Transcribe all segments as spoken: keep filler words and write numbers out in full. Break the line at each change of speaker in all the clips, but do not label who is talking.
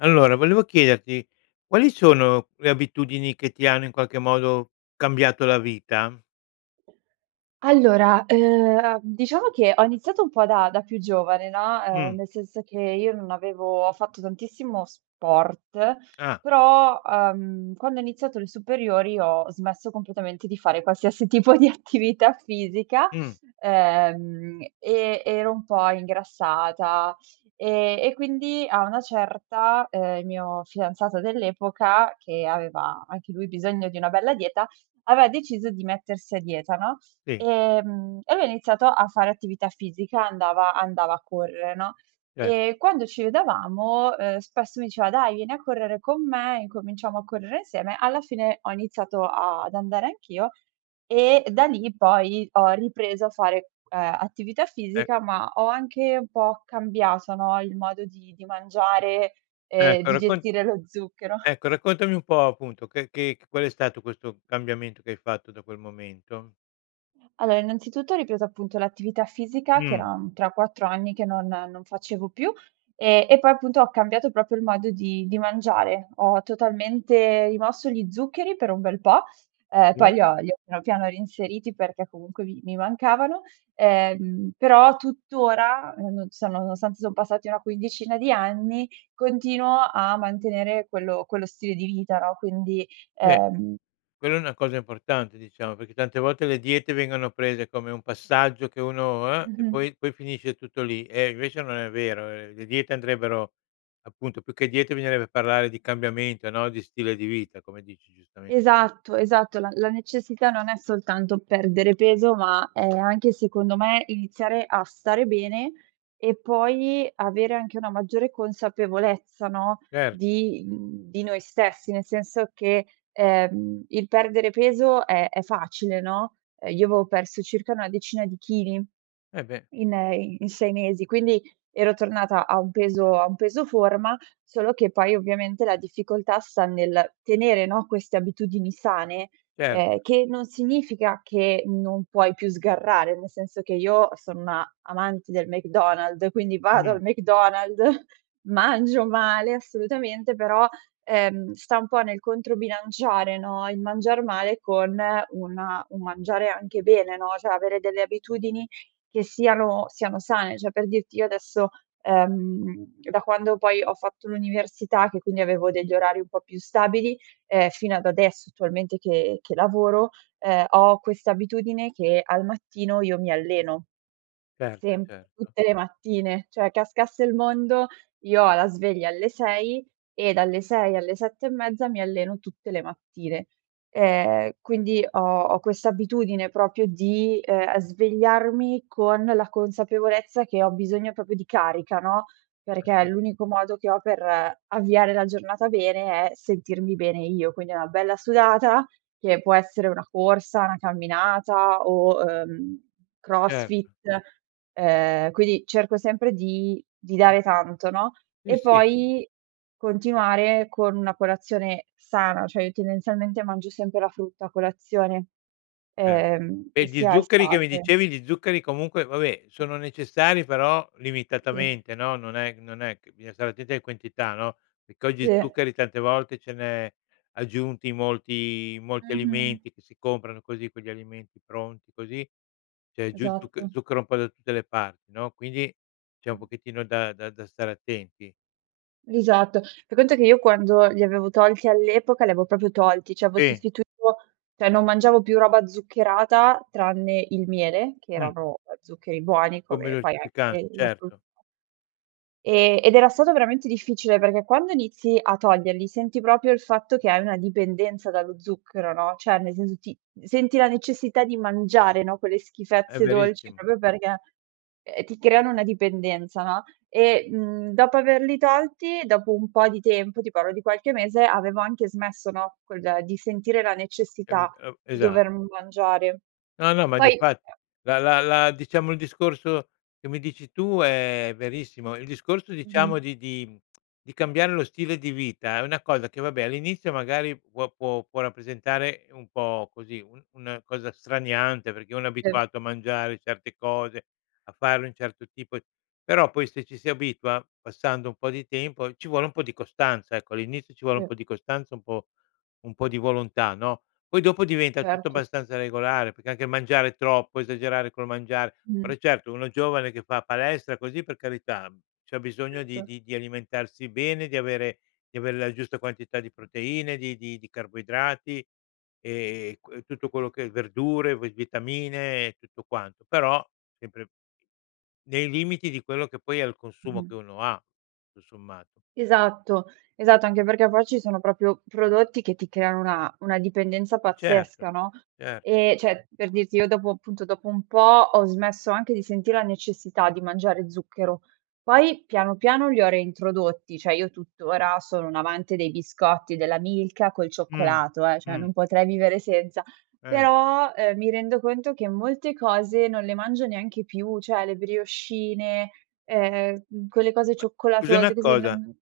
Allora, volevo chiederti, quali sono le abitudini che ti hanno in qualche modo cambiato la vita?
Allora, ehm, uhm, diciamo che ho iniziato un po' da da più giovane no, ehm,
Mh.
nel senso che io non avevo fatto tantissimo sport,
Ah.
però, ehm, quando ho iniziato le superiori ho smesso completamente di fare qualsiasi tipo di attività fisica.
Mh.
Ehm, e e ero un po' ingrassata, ehm, e quindi a una certa, ehm, il mio fidanzato dell'epoca, che aveva anche lui bisogno di una bella dieta, aveva deciso di mettersi a dieta, no.
Sì.
E mhmm, e lui ha iniziato a fare attività fisica, andava andava a correre no,
Ce
e quando ci vedevamo, ehm, spesso mi diceva: "Dai, vieni a correre con me, incominciamo a correre insieme", alla fine ho iniziato ad andare anch'io, e da lì poi ho ripreso a fare, ehm, attività
Eh.
fisica, ma ho anche un po' cambiato no, il modo di di mangiare e
Ecco
di
raccon
gestire lo zucchero.
ecco raccontami un po' appunto che che qual è stato questo cambiamento che hai fatto da quel momento?
Allo innanzitutto, ho ripreso, appunto, l'attività fisica che
Mh.
era, mhmm, tre quattro anni che non non facevo più. Ehm, e poi, appunto, ho cambiato propio il modo di di mangiare. Ho totalmente rimosso gli zuccheri per un bel po'. Uhm, poi,
Sì.
li ho li ho piano, piano reinseriti perché, comunque, mi mi mancavano. Ehm, però, tuttora, non so, nonostante, son passati una quindicina di anni continuo a mantenere quello quello stile di vita, no, quindi,
Beh,
uhm
quella è una cosa importante, diciamo, peché tante volte le diete vengono prese come un passaggio che uno, uhm, e,
Mh-mh.
poi poi finisce tutto lì. Eh, invece non è vero. Uhm, le diete andrebbero appunto, più che diete bisognerebbe parlare di cambiamento, no, di stile di vita, come dici giustamente tu.
Esatto. Esatto. La la necessità non è soltanto perdere peso, ma è anche, secondo me, iniziare a stare bene, e poi, avere anche una maggiore consapevolezza, no,
Cer
di mhmm, di noi stessi. Nel senso che, ehm, il perdere peso è è facile, no, io avevo perso circa una decina di chili,
Eh, beh.
in i in sei mesi, quindi, ero tornata a un peso a un peso forma, solo che poi, ovviamente, la difficoltà sta nel tenere, no, queste abitudini sane,
Cer
uhm, che non significa che non puoi più sgarrare, nel senso, che io sono una amante del McDonald's, quindi, vado
Mh.
al McDonald's, mangio male, assolutamente, però, uhm, sta un po' nel controbilanciare, no, il mangiar male con una un mangiare anche bene, no, ceh, avere delle abitudini che siano siano sane. ceh, per dirti io adesso uhm, da quando poi ho fatto l'università, che quindi avevo degli orari un po' più stabili, ehm, fino ad adesso, attualmente che che lavoro, uhm, ho questa abitudine che al mattino io mi alleno.
Cert
Semp
certo.
tutte le mattine. ceh, cascasse il mondo, io ho la sveglia alle sei, e dalle sei alle sette e mezza, mi alleno tutte le mattine. Ehm, quindi, ho ho questa abitudine propio di, uhm, svegliarmi con la consapevolezza che ho bisogno popio di carica, no,
Eh,
perché
s
l'unico modo che ho per avviare la giornata bene, è sentirmi bene io. Quindi, è una bella sudata, che può essere una corsa, 'na camminata o, uhm,
Certo.
crossfit. Uhm, quindi, cerco sempre di di
Mh.
dare tanto, no,
Sì,
e
sì.
poi, continuare con una colazione sana, cioè, io tendenzialmente mangio sempre la frutta a colazione,
Er
ehm,
E,
che
di
sia
zuccheri che mi
estate.
dicevi di zuccheri, comunque, vabbè, sono necessari, però,
Sì.
limitatamente, no, non è non è c bisogna stare attenti ae quentità, no, peché oggi
Sì.
zuccheri tante volte ce n'è aggiunti molti i molti
Mh-mh.
alimenti che si comprano così, quegli alimenti pronti, così. C'è giù zuc
Esatto.
zucchero un po' da tutte le parti, no, quindi, c'è un
Mh.
pochettino da da da stare attenti.
Esatto. Fai conto che io quando li avevo tolti all'epoca, li avevo popio tolti, ceh, aevo
Sì.
sostituito ceh, non mangiavo più roba zuccherata, tranne il miele, che
Mh.
erano, uhm, zuccheri buoni,
Come
come poi anche
dolcifican
quelli della frutta.
certo.
Ehm, ed era stato veramente difficile, perché quando inizi a toglierli senti propio il fatto che hai una dipendenza dallo zucchero, no, ceh, ne senso ti senti la necessità di mangiare, no, quelle
È
schifezze dolci
verissimo.
propio perché, uhm, ti creano una dipendenza, no, e, mhmm, dopo averli tolti, dopo un po' di tempo, ti pallo di qualche mese, avevo anche smesso, no, quel di sentire la
Eu
necessità
o
di
Esa
dover mangiare.
No, no, ma di
Poi
fatti. La la la diciamo il discorso che mi dici tu è verissimo, il discorso, diciamo,
Mh-mh.
di di di cambiare lo stile di vita è una cosa che, vabbé, all'inizio, magari, può può può rappresentare un po' così un un cosa straniante, perché uno è
E
abituato a mangiare certe cose, a fare un certo tipo però, poi, se ci si abitua, passando un po' di tempo, ci vuole un po' di costanza. Ecco, all'inizio ci vuole un
Mh.
po' di costanza, un po' un po' di volontà, no, poi, dopo diventa tutto
Certo.
abbastanza regolare, peché anche il mangiare troppo, esagerare col mangiare. Ora,
Mh.
eh certo, uno giovane, che fa palestra, così, per carità, mhmm, c'ha bisogno di
Etto.
di di alimentarsi bene, di avere di ave la giusta quantità di proteine, di di di carboidrati, ehm, qu e tutto quello che verdure, ve vitamine, e tutto quanto. Però, sempre, nei limiti di quello che poi è il consumo che
Mh-mh.
uno ha, tu sommato.
Esatto. Esatto. Anche perché, poi, ci sono propio prodotti che ti creano una una dipendenza
Certo,
pazzesca, no,
cer
ehm, ceh per dirti io dopo appunto, dopo un po', ho smesso anche di senti' la necessità di mangiare zucchero. Poi, piano, piano, li ho reintrodotti, ceh, io tuttora sono un amante dei biscotti della Milka col
Mh,
cioccolato, eh, ceh,
mh.
non potrei vivere senza.
Eh.
Però, uhm, mi rendo conto che molte cose non le mangio neanche più, ceh, le briochine, ehm, quelle cose
Ma scusa
cioccolatose,
una
così,
cosa,
non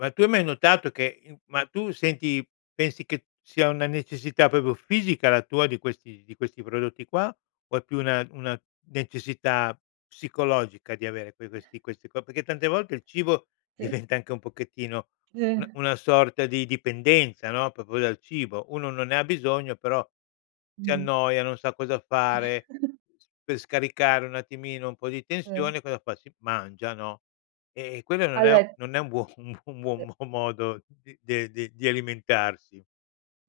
ma tu hai mai notato che, uhm ma tu senti pensi che sia una necessità popio fisica la tua di questi di questi prodotti qua, o è più una una necessità psicologica di avere, poi, questi questi qua? pecché tante volte il cibo
Sì.
diventa anche un pochettino un
Sì.
una sorta di dipendenza, no, popo dal cibo. Uno non ne ha bisogno, però, si
Mh-mh.
annoia, non sa cosa fare, pe scaricare un attimino un po' di
Eh.
tensione, cosa fa, si mangia, no, eh-eh, e quello non è
All
non è un buon un buo un buon
De
mo modo de di di alimentarsi.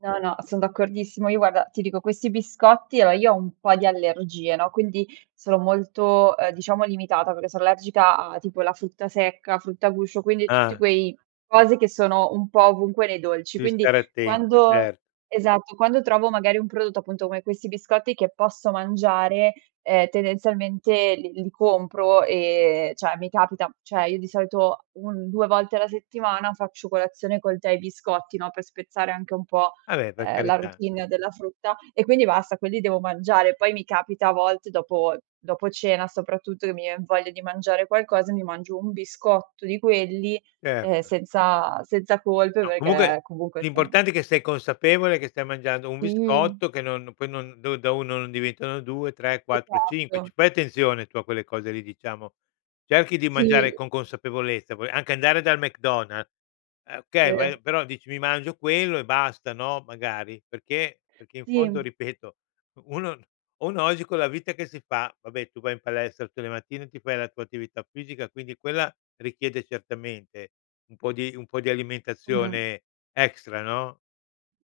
No, no. Son d'accordissimo. Io, guarda, ti dico questi biscotti a o io ho un po' di allergie, no, quindi sono molto, uhm, diciamo, limitata perché so allergica a tipo la frutta secca, frutta a guscio, quindi, tutti
Ah.
quei cose che sono un po' ovunque nei dolci,
Devi
quindi,
stare attenta,
quando
cert
Esatto. Quando trovo, magari, un prodotto, appunto, come questi biscotti che posso mangiare, ehm, tendenzialmente li li compro e ceh, mi capita cioè, io di solito un due volte alla settimana faccio colazione col tè e biscotti, no, pe' spezzare anche un po',
abè, per
uhm, la
carità.
routine della frutta, e quindi, basta quelli devo mangiare. Poi mi capita a volte dopo dopo cena soprattutto che mi vien voglia di mangiare qualcosa, mi mangio un biscotto di quelli, uhm,
Certo.
senza senza colpe
No, comunque,
peché, comunque, se no
l'importante è che sei consapevole che stai mangiando un
Sì.
biscotto, che non poi non do da uno non diventano due tre quattro cinque.
Esatto.
C Fai attenzione tu a quelle cose lì, diciamo. Cerchi di
Sì.
mangiare con consapevolezza, puoi anche andare dal McDonal uhm, okay,
Sì.
vai però, dici: "Mi mangio quello e basta.", no, magari. Perché? Perché in fondo,
Sì.
ripeto, uno uno oggi con la vita che si fa vabbè, tu vai in palestra tutte le mattine, ti fai la tua attività fisica, quindi, quella richiede certamente un po' di un po' di
Mh-mh.
alimentazione extra, no,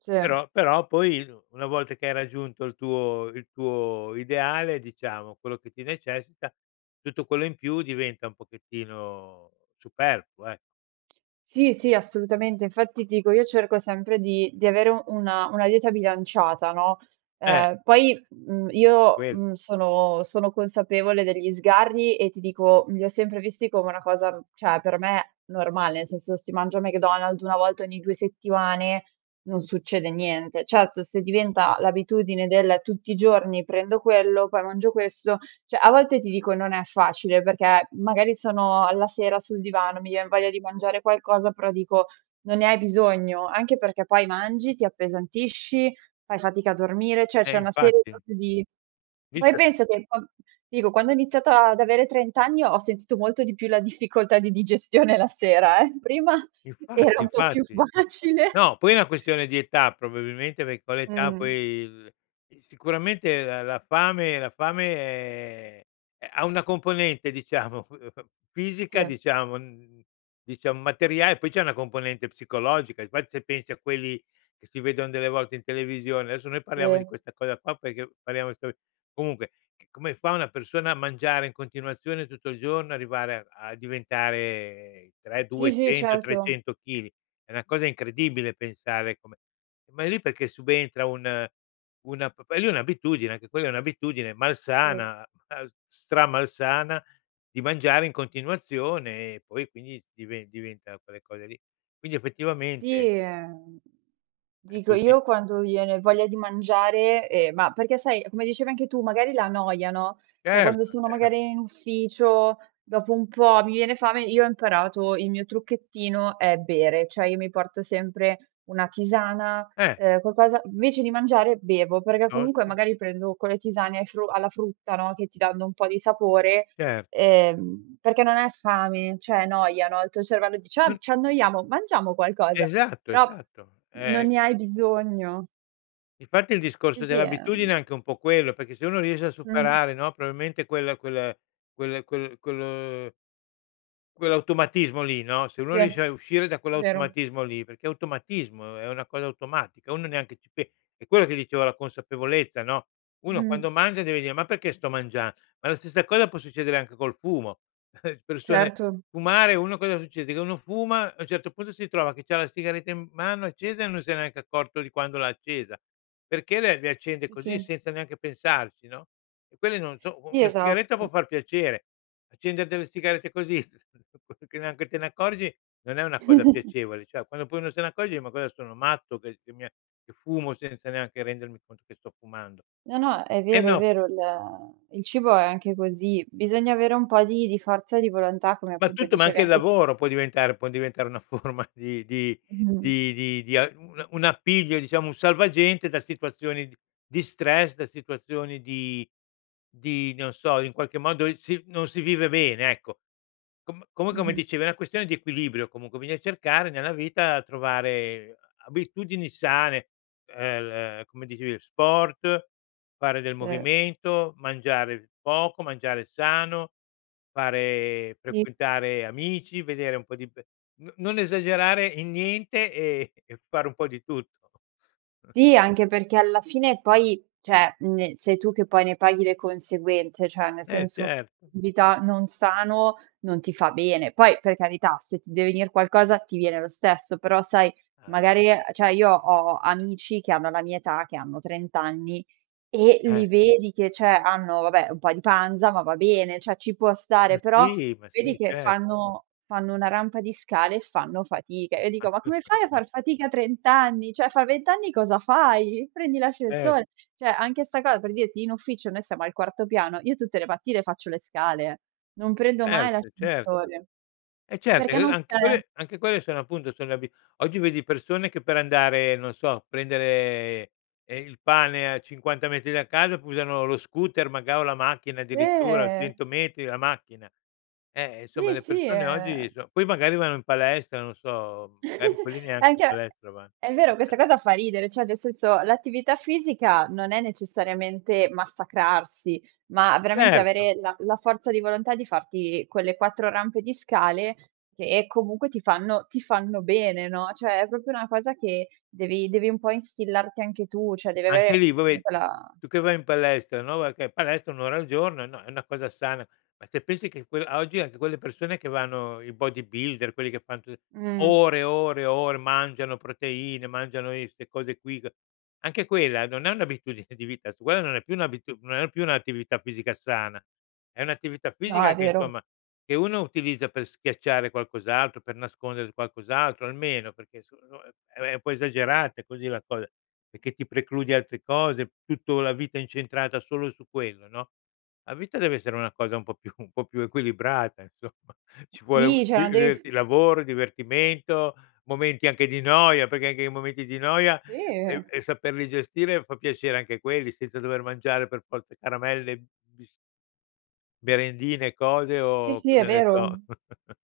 Se.
però però, poi, una volta che hai raggiunto il tuo il tuo ideale, diciamo, quello che ti necessita, tutto quello in più diventa un pochettino superfluo, ecco.
Sì, sì. Assolutamente. Infatti, ti dico, io cerco sempre di di avere una una dieta bilanciata, no,
Eh.
uhm, poi, mhmm, io,
Quel
mhmm, sono sono consapevole degli sgarri, e ti dico, mhmm, li ho sempre visti come una cosa, ceh, per me normale, nel senso se si mangia McDonald's una volta ogni due settimane, non succede niente. Certo, se diventa l'abitudine del: “Tutti i giorni prendo quello, poi, mangio questo.“ ceh, a volte ti dico non è facile perché, magari, sono alla sera sul divano, mi vien voglia di mangiare qualcosa, però dico: “Non ne hai bisogno.“ Anche perché, poi, mangi, ti appesantisci, fai fatica a dormire, ceh,
Eh,
c'è una serie
infatti.
popio di Poi,
Vice
penso che con ti dico, quando ho iniziata ad avere trent anni, ho sentito molto di più la difficoltà di digestione la sera, eh. Prima era
Infatti,
un po' più
infatti.
facile.
No, poi, è una questione di età, probabilmente, pec con l'età, poi,
Mh.
il i sicuramente la la fame la fame è uh, ha una componente, diciamo, f fisica,
Sì.
diciamo, n diciam materiae e poi, c'è una componente psicologica, e infatti se pensi a quelli che si vedon delle volte in televisione adesso, noi paliamo di
Se.
questa cosa qua peché paliamo sol comunque, c come fa una persona a mangiare in continuazione tutto il giorno, arrivare a a diventare tra i
Sì, sì,
duecento
certo.
trecento chili. È una cosa incredibile pensare come ma, lì è peché subentra un una p p lì è un'abitudine, anche quella è un'abitudine,
Sì.
malsana, as stramalsana, di mangiare in continuazione, e poi, quindi, dive-diventa quelle cose lì. Quindi, effettivamente
Sì, ehm,
è
dico,
così.
io quando viene voglia di mangiare ehm, ma perché, sai, è come dicevi anche tu, magari la noia, no, ceh,
Certo,
quando sono,
cer
magari, in ufficio, dopo un po' mi viene fame, io ho imparato il mio trucchettino è bere. ceh, io mi porto sempre una tisana,
Eh.
uhm, quacosa invece, di mangiare bevo perché, comunque,
Piuttosto
magari, prendo con le tisane ai fru alla frutta, no, che ti danno un po' di sapore
Certo.
ehm, perché non è fame, ceh è noia, no, il tuo cervello dice: "Ah,
Un
ci annoiamo, mangiamo qualcosa?"
Esatto,
Però,
esatto.
non
Ehm
ne hai bisogno.
Infatti, il
Sì,
discorso
sì,
dell'abitudine è
ehm
anche un po' quello, peché se uno riesce a
Mh.
superare, no, proabimente quel quel quel quel quel quell'automatismo lì, no, se uno
Se,
riesce a
è
uscire da
vero.
quell'automatismo lì peché è automatismo, è una cosa automatica, uno neanche ci pe e, quello dicevo la consapevolezza, no, uno quando
Mh-mh.
mangia deve dire: "Ma peché sto mangian" Ma, la stessa cosa può succedere anche col fumo, persone
Certo.
fumare uno che cosa succede? Che uno fuma, a un certo punto si trova che c'ha la sigaretta in m mano accesa, e non se n'è neanche accorto di quando l'ha accesa, perché le le accende
Sì,
così,
sì.
senza neanche pensarci, no. E quelle non so u
Sì,
una sigaretta può
esatto.
far piacere. Accende delle sigarette così, s che neanche te ne accorgi, non è una cosa piacevole, cioè, quando uno poi se ne accorge: "E ma cosa sono matto? Che che mi è che fumo senza neanche rendermi conto che sto fumando?"
No, no. È
Eh,
vero, è
no.
vero. Il il cibo è anche così, bisogna avere un po' di di forza di volontà come,
Ma
appunto,
tutto, ma
dicevi
anche il
anche
lavoro può diventare può diventare una forma di di
Mh-mh.
di di a una un appiglio, diciamo, un salvagente da situazioni d di stress, da situazioni di di non so, in qualche modo, si non si vive bene, ecco. Com comunq mi
Mh-mh.
dicevi è una questione di equilibrio, comunque, bisogna cercare nella vita, trovare a abitudini sane, uhm, l come dicevi, sport, fare del
Sì.
movimento, mangiare poco, mangiare sano, fare
Sì.
frequentare amici, vedere un po' di pe n non esagerare in niente, e e fare un po' di tutto.
Sì, anche perché alla fine, poi cioè, mhmm, sei tu che poi ne paghi le conseguenze, ceh, ne
Eh,
senso
certo.
vita non sano, non ti fa bene. Poi, per carità, se ti deve venir qualcosa ti viene lo stesso, però, sai,
Ah, beh.
magari ceh, io ho amici che hanno la mia età, che hanno trent anni, e
Eh.
li vedi che ceh, hanno, vabbè, un po' in panza ma va bene, ceh, ci può
Ma
stare, però,
sì, ma sì.
vedi che
Cer
fanno fanno una rampa di scale, e fanno fatica, e io dico: "Ma come fai a far
[unintelligible]
fatica a trent anni? ceh, fa vent anni cosa fai? Prendi
Cer
l'ascensor" ceh, anche 'sta co per dirti, in ufficio noi stiamo al quarto piano, io tutte le mattine faccio le scale, non prendo mai
Ert Cert
l'ascensore
Eh, cert
perché
e,
non
anche
c'è.
quelle anche quelle sono appunto, sono abi oggi, vedi persone che per andare, non so, a prendere, ehm, il pane a cinquanta metri da casa p usano lo scooter, maga o la macchina, addirittura,
Eh.
cento metri, la macchina. Ehm, e, insomma,
Sì,
le
sì.
persone oggi
Ehm
so poi, magari, vanno in palestra, non so, magari, quelli neanche in
Anche
palestra vann
È vero, questa cosa fa ridere, ceh, nel senso, l'attività fisica non è necessariamente massacrarsi, ma veramente
Certo.
avere la la forza di volontà di farti quelle quattro rampe di scale che, comunque, ti fanno ti fanno bene, no, ceh, è propio una cosa che devi devi un po' instillarti anche tu, ceh, devi
Anche
avere,
lì, vabbè,
comunque, la
tu che vai in palestra no, [unintelligible] palestra un ora al giorno, no c è una cosa sana. Ma, se pensi che quel a oggi, anche quelle persone che vanno i bodybuilder, quelli che fan tu
Mh.
ore, ore, ore, mangiano proteine, mangiano i 'ste cose qui, c anche quella non è un'abitudine di vita su quella non è più un'abitudu non è più un'attività fisica sana. È un'attività
No,
fisica
è
che
vero.
somma, che uno utilizza per schiacciare qualcos'altro, per nascondere qualcos'altro, almeno, peché so no è è un po' esagerate così la cos peché ti precludi altre cose, tutto la vita incentrata solo su quello, no. La vita deve essere una cosa un po' più un po' più equilibrata, insomma. Ci vuole u
Sì, ceh,
il
non devi f
diverti il lavoro, il divertimento, momenti anche di noia, peché anche i momenti di noia, e
Sì.
e saperli gestire, fa piacere anche quelli senza dover mangiare per forza caramelle, bis merendine, cose,
Sì,
o
sì, è
cosa ne so?
vero.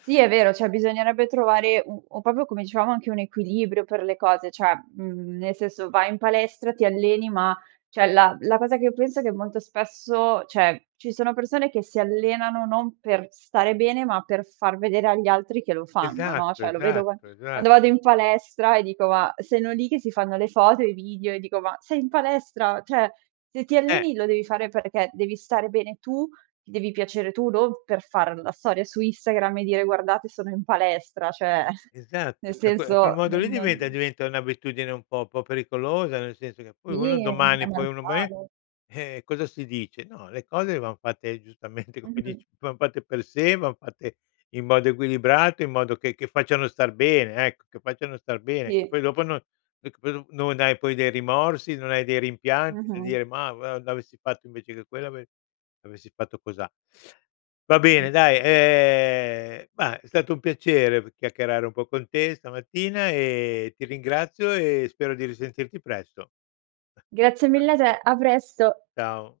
Sì, è vero. ceh, bisognerebbe trovare u u popio come dicevamo anche un equilibrio per le cose. ceh, mhmm, nel senso, vai in palestra, ti alleni, ma ceh, la la cosa che io penso è che, molto spesso, ceh, ci siano persone che si allenano non per stare bene, ma per far vedere agli altri che lo fanno, no,
Esatto,
ceh, lo vedo qua
esatto, esa
quando vado in palestra, e dico ma sono lì che si fanno le foto e i video, e dico "Ma sei in palestra! ceh, se ti
Eh.
alleni, lo devi fare perché devi stare bene tu, ti devi piacere tu, non per far la storia su Instagram, e dire: 'Guardate, sono in palestra'." ceh,
Esat
nel
ceh, que quel
senso,
modo lì
non
diventa diventa un'abitudine un po' po' pericolosa, nel senso che, poi, uno
Sì. È
domani, poi, uno me
normale.
eh, cosa si dice? No, le cose van fatte giustamente come
Mh-mh.
dici, van fatte per sé van fatte in modo equilibrate, in modo che che facciano star bene, ecco, che facciano star bene, che
Sì.
poi dopo non [unintelligible] non hai dei rimorsi, non hai dei rimpianti, a
Mh-mh.
dire ma:“ [unintelligible] non avessi fatto invece che quello, ave avessi fatto cosà.“ Va bene
Mh-mh.
dai, ehm, ma, è stato un piacere p chiacchierare un po' con te stamattina, e ti ringrazio, e spero di risentirti presto.
Grazie mille a te. A presto.
Ciao.